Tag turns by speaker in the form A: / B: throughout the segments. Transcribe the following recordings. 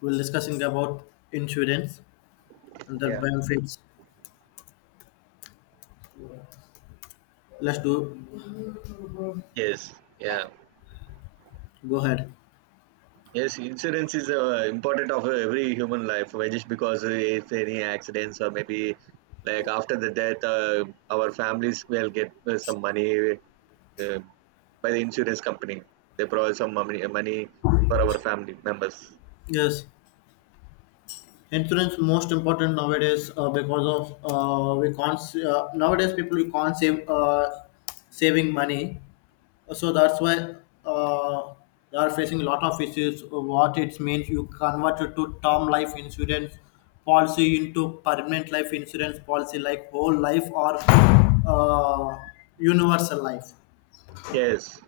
A: We're discussing about insurance and the
B: Yeah.
A: benefits. Let's do
B: Yes. Yeah.
A: Go ahead.
B: Yes. Insurance is important of every human life. Why? Just because if any accidents, or maybe like after the death, our families will get some money uh, by the insurance company. They provide some money for our family members.
A: Yes, insurance most important nowadays because of we can't nowadays people we can't save saving money, so that's why uh, they are facing a lot of issues. What it means you convert it to term life insurance policy into permanent life insurance policy like whole life or uh, universal life.
B: Yes.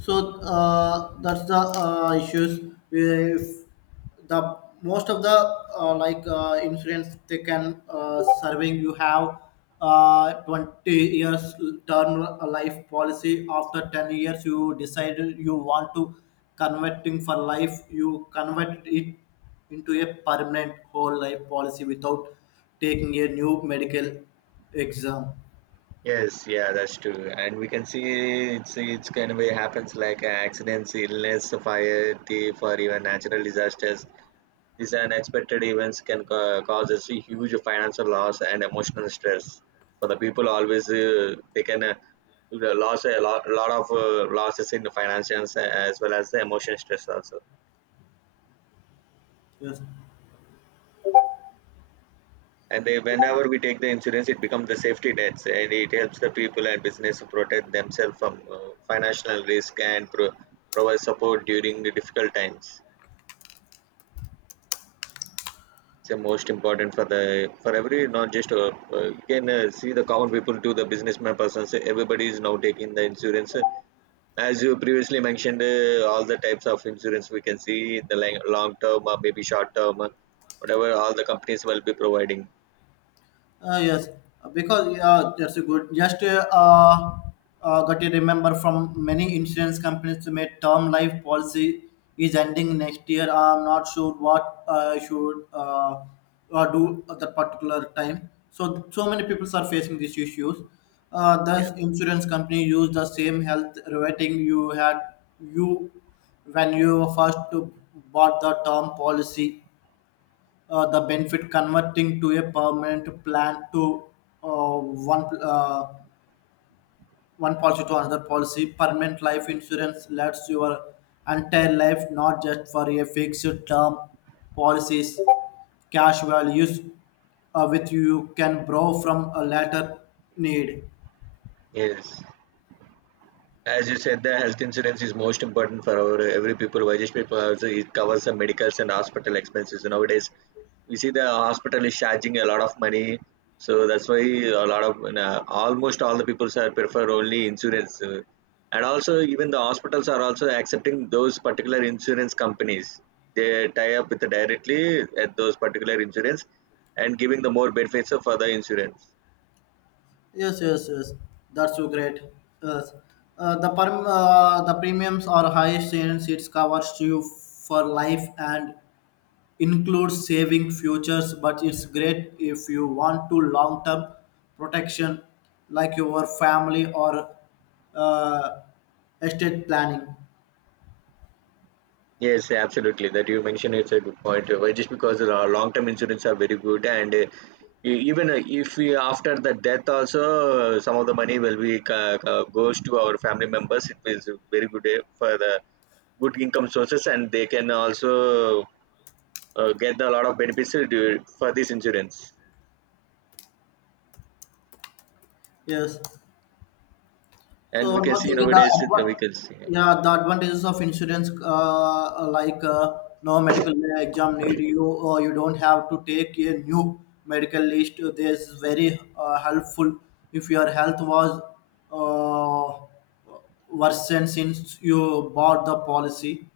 A: So that's the issues. If the Most of the insurance they can serving you have 20 years term life policy. After 10 years, you decide you want to converting for life. You convert it into a permanent whole life policy without taking a new medical exam.
B: Yes. Yeah. That's true. And we can see it's kind of way happens like accidents, illness, fire, thief, or even natural disasters. These unexpected events can cause us a huge financial loss and emotional stress for the people. Always, they can lose a lot of losses in the finances, as well as the emotion stress also.
A: Yes.
B: And they, whenever we take the insurance, it becomes the safety nets, and it helps the people and business to protect themselves from financial risk, and provide support during the difficult times. It's the most important for the for every, not just you can see, the common people to the businessman persons. Everybody is now taking the insurance. As you previously mentioned, all the types of insurance we can see the long term, or maybe short term, whatever all the companies will be providing.
A: Yes, because yeah, that's a good. Just Got to remember from many insurance companies to make term life policy is ending next year. I'm not sure what I should do at that particular time. So so many people are facing these issues.
B: Yeah.
A: Thus, insurance company use the same health rating you had you when you first bought the term policy, the benefit converting to a permanent plan to uh, one uh, one policy to another policy. Permanent life insurance lasts your entire life, not just for a fixed term policies cash values with you can borrow from a later need.
B: Yes. As you said, the health insurance is most important for our every people, Vajesh people. Also, it covers the medicals and hospital expenses. Nowadays, we see the hospital is charging a lot of money, so that's why a lot of almost all the people are prefer only insurance. And also even the hospitals are also accepting those particular insurance companies. They tie up with directly at those particular insurance and giving the more benefits for the insurance.
A: Yes, yes, yes, that's so great. Yes, the premiums are highest since it covers you for life and includes saving futures, but it's great if you want to long term protection like your family or uh, estate planning.
B: Yes, absolutely. That you mentioned, it's a good point. Why just because the long-term insurance are very good, and even if we after the death also, some of the money will be goes to our family members. It is very good for the good income sources, and they can also get a lot of benefits for this insurance.
A: Yes.
B: And
A: So
B: we
A: one
B: can
A: more
B: see
A: thing,
B: nowadays we can see.
A: yeah, the advantages of insurance, no medical exam need you, or you don't have to take a new medical list. This is very helpful if your health was uh, worsened since you bought the policy.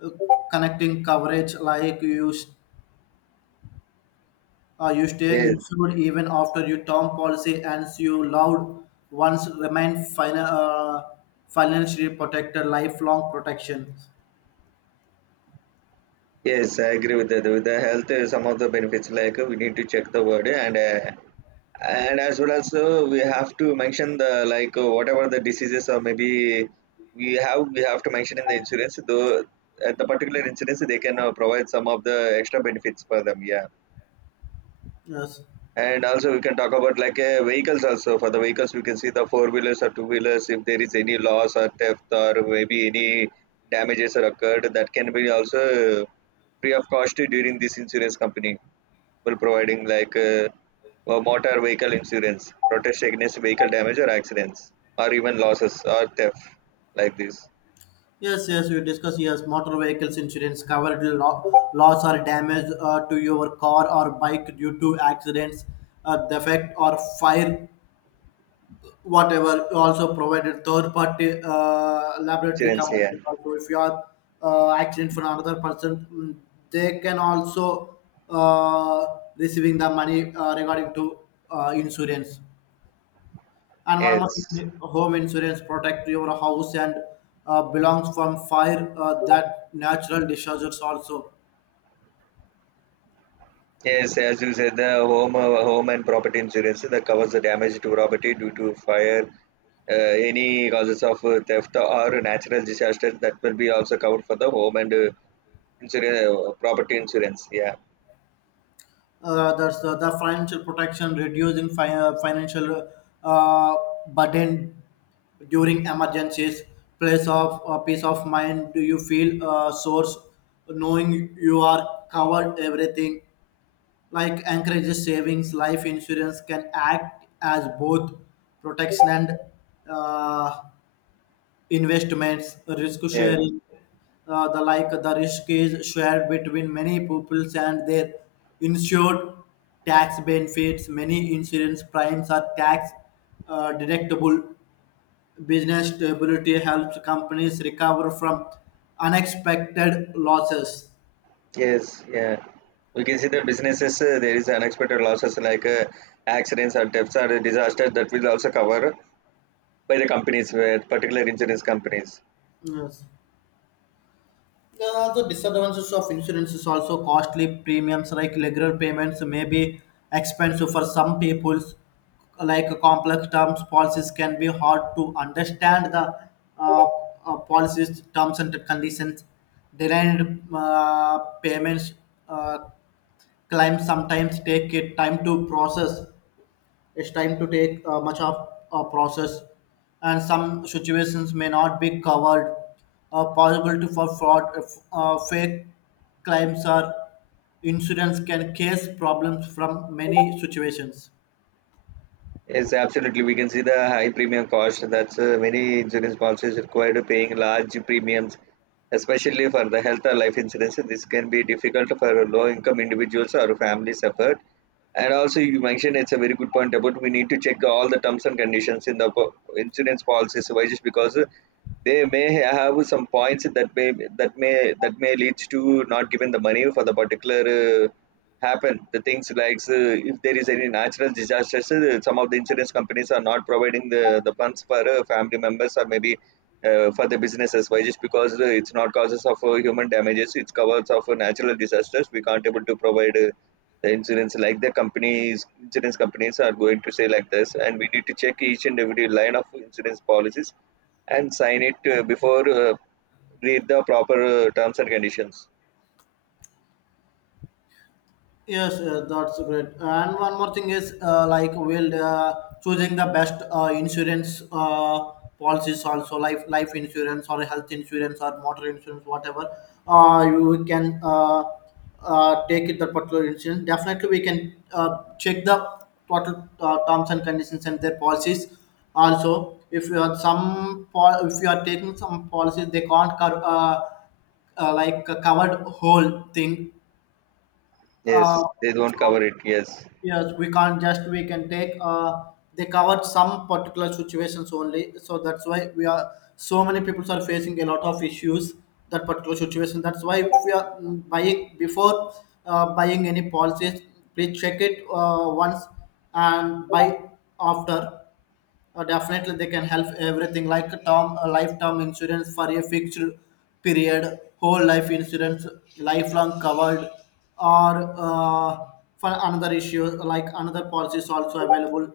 A: Uh, Connecting coverage like you stay
B: Yes,
A: insured even after you term policy ends. Your loved ones remain financially protected, lifelong protection.
B: yes, I agree with that. With the health, some of the benefits like we need to check the word and. And as well as we have to mention the like whatever the diseases, or maybe we have to mention in the insurance though at the particular insurance they can provide some of the extra benefits for them, yeah.
A: Yes.
B: And also we can talk about like vehicles also. For the vehicles we can see the four wheelers or two wheelers. If there is any loss or theft, or maybe any damages are occurred, that can be also free of cost during this insurance company, well, providing like motor vehicle insurance, protest against vehicle damage or accidents, or even losses or theft, like this
A: Yes, yes, we discuss, yes, motor vehicles insurance covered loss or damage to your car or bike due to accidents, defect or fire, whatever you also provided third party laboratory
B: insurance here.
A: companies also if you are accident for another person, they can also uh, receiving the money regarding to insurance. And one more
B: Yes,
A: thing, home insurance protect your house and belongs from fire that natural disasters also.
B: yes, as you said, the home home and property insurance that covers the damage to property due to fire, uh, any causes of theft or natural disasters, that will be also covered for the home and insurance, property insurance. Yeah.
A: That's the financial protection reducing financial uh, burden during emergencies, place of peace of mind, do you feel source knowing you are covered everything, like encourages savings. Life insurance can act as both protection and uh, investments, risk
B: Yeah.
A: sharing, the like the risk is shared between many pupils and their insured. Tax benefits, many insurance primes are tax deductible. Business stability helps companies recover from unexpected losses.
B: Yes, yeah. We can see the businesses, there is unexpected losses like accidents or deaths or disasters, that will also cover by the companies, where particular insurance companies.
A: Yes. There are also disadvantages of insurance, is also costly premiums like regular payments may be expensive for some peoples. Like complex terms, policies can be hard to understand the uh, policies terms and conditions. Delayed payments uh, claims sometimes take it time to process. It's time to take much of a process, and some situations may not be covered. Possibility for fraud, if, fake claims, or insurance can cause problems from many situations.
B: Yes, absolutely. We can see the high premium cost. That's many insurance policies required paying large premiums, especially for the health or life insurance. This can be difficult for low income individuals or families suffered. And also, you mentioned, it's a very good point about we need to check all the terms and conditions in the insurance policies. Why? Just because they may have some points that may leads to not giving the money for the particular happen the things like if there is any natural disasters, some of the insurance companies are not providing the funds for family members, or maybe for the businesses. Why just because it's not causes of human damages, it's covers of natural disasters. We can't able to provide the insurance, like the companies, insurance companies are going to say like this. And we need to check each and every line of insurance policies and sign it before read the proper terms and conditions.
A: Yes, yes, that's great. And one more thing is, like, will choosing the best insurance policies also, life insurance or health insurance or motor insurance, whatever. You can take it that particular insurance. Definitely, we can check the total terms and conditions and their policies. Also, if you are some if you are taking some policies, they can't cover covered whole thing.
B: Yes,
A: Uh,
B: they don't cover it, yes.
A: Yes, we can't just we can take they covered some particular situations only. So that's why we are so many people are facing a lot of issues that particular situation. That's why if we are buying before buying any policies, please check it once and buy after. Definitely, they can help everything like term, lifetime insurance for a fixed period, whole life insurance, lifelong covered, or for another issue like another policy is also available.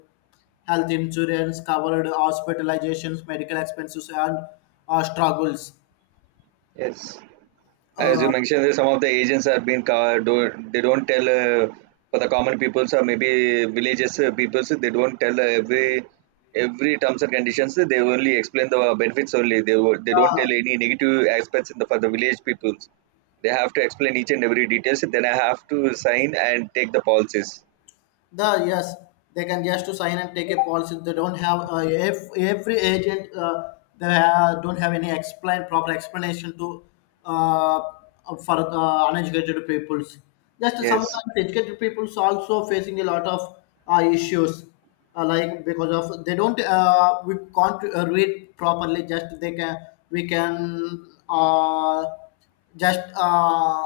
A: Health insurance covered hospitalizations, medical expenses, and struggles.
B: Yes, as you
A: Uh,
B: mentioned, that some of the agents have been do, they don't tell for the common peoples, or maybe villages peoples, they don't tell every terms and conditions. They only explain the benefits only. They they don't tell any negative aspects in the, for the village peoples. They have to explain each and every details. Then I have to sign and take the policies.
A: The yes, they can just to sign and take a policy. They don't have if every agent don't have any explain proper explanation to uh, for uneducated peoples. Just
B: Yes,
A: sometimes educated peoples also facing a lot of issues. Like because of they don't we can't read properly, just they can we can just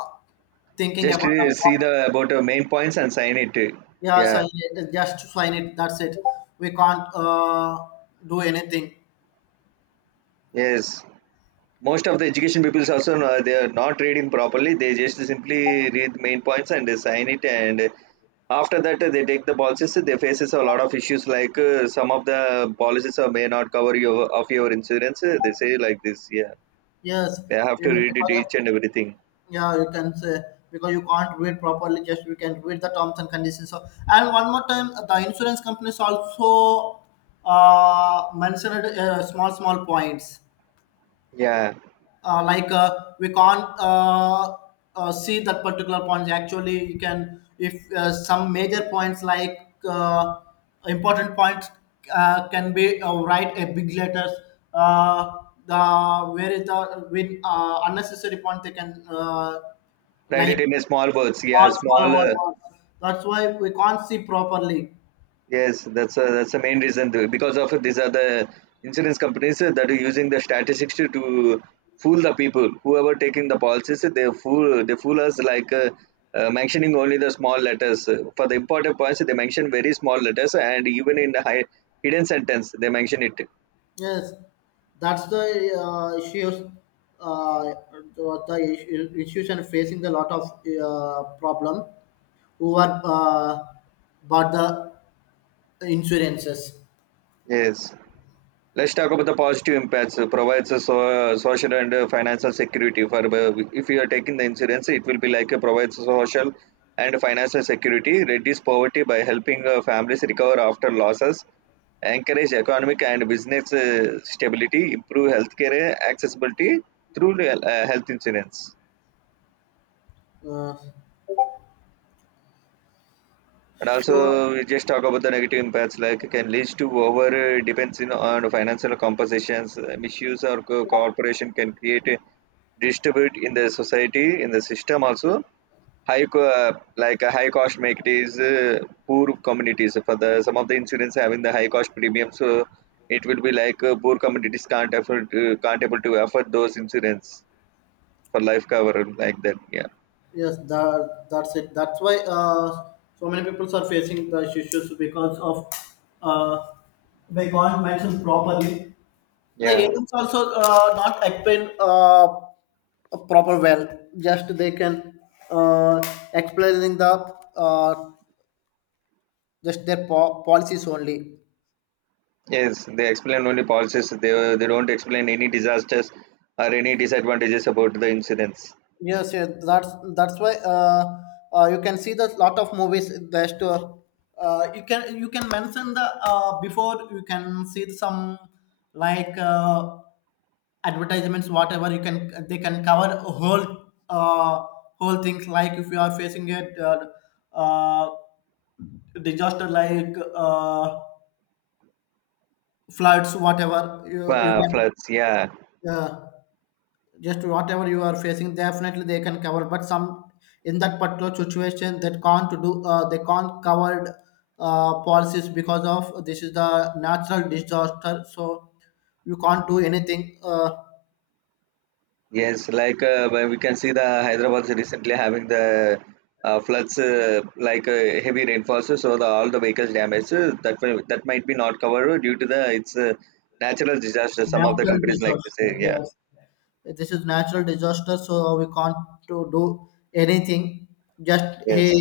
A: thinking
B: just
A: about the,
B: see the about the main points and sign it.
A: yeah,
B: Yeah.
A: sign it. Just sign it. That's it. We can't do anything.
B: Yes. Most of the education people also they are not reading properly, they just simply read the main points and they sign it, and after that they take the policies, they faces a lot of issues like some of the policies may not cover your of your insurance. They say like this, yeah.
A: Yes,
B: They have to
A: yeah,
B: read it each and everything.
A: yeah, you can say because you can't read properly. Just you can read the terms and conditions. So, and one more time, the insurance companies also mentioned small small points.
B: Yeah,
A: We can't see that particular points, actually you can, if some major points like uh, important points can be write a big letters, uh, the where is the with unnecessary point they can
B: write
A: like
B: it in a small
A: small
B: words, yeah, small
A: small words, that's why we can't see properly.
B: Yes, that's a, that's the main reason because of these are the insurance companies that are using the statistics to fool the people. Whoever taking the policies, they fool, they fool us like mentioning only the small letters. For the important points, they mention very small letters, and even in the high, hidden sentence they mention it.
A: Yes, that's the issues. Uh, the the Institution facing a lot of problem who are bought the insurances.
B: Yes. Let's talk about the positive impacts. It provides a so, social and financial security. For if you are taking the insurance, it will be like a provides social and financial security, reduce poverty by helping families recover after losses, encourage economic and business stability, improve healthcare accessibility through health insurance.
A: Uh,
B: And
A: so
B: also, we just talk about the negative impacts, like it can lead to over depends in, on financial compensations, misuse or corporation can create a distribute in the society, in the system also. Like a high cost make it is poor communities. For the some of the insurance having the high cost premium, so it will be like poor communities can't afford, can't able to afford those insurance for life cover like that. Yeah,
A: yes, that that's it. That's why so many people are facing the issues because of uh, they can't mention properly. The
B: yeah.
A: agents also not explain. A proper wealth, just they can uh, explaining the uh, just their policies only.
B: Yes, they explain only policies. They don't explain any disasters or any disadvantages about the incidents.
A: Yes, yeah, that's why you can see the lot of movies, just you can mention the before you can see some like uh, advertisements whatever you can, they can cover a whole uh, whole things like if you are facing a uh, uh, disaster like floods, whatever you, you can
B: Floods, yeah.
A: uh, just whatever you are facing, definitely they can cover. But some in that particular situation that can't do they can't covered policies because of this is the natural disaster, so you can't do anything.
B: Yes, like when we can see the Hyderabad recently having the floods, like heavy rainfalls, so the, all the vehicles damaged. Uh, that that might be not covered due to the it's natural disaster. Some of the
A: Natural
B: companies like this,
A: disaster,
B: yeah.
A: yes. This is natural disaster, so we can't to do anything. Just he
B: Yes.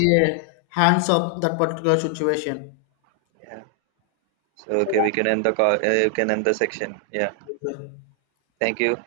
A: hands up that particular situation.
B: Yeah. So okay, we can end the call. We can end the section. Yeah. Thank you.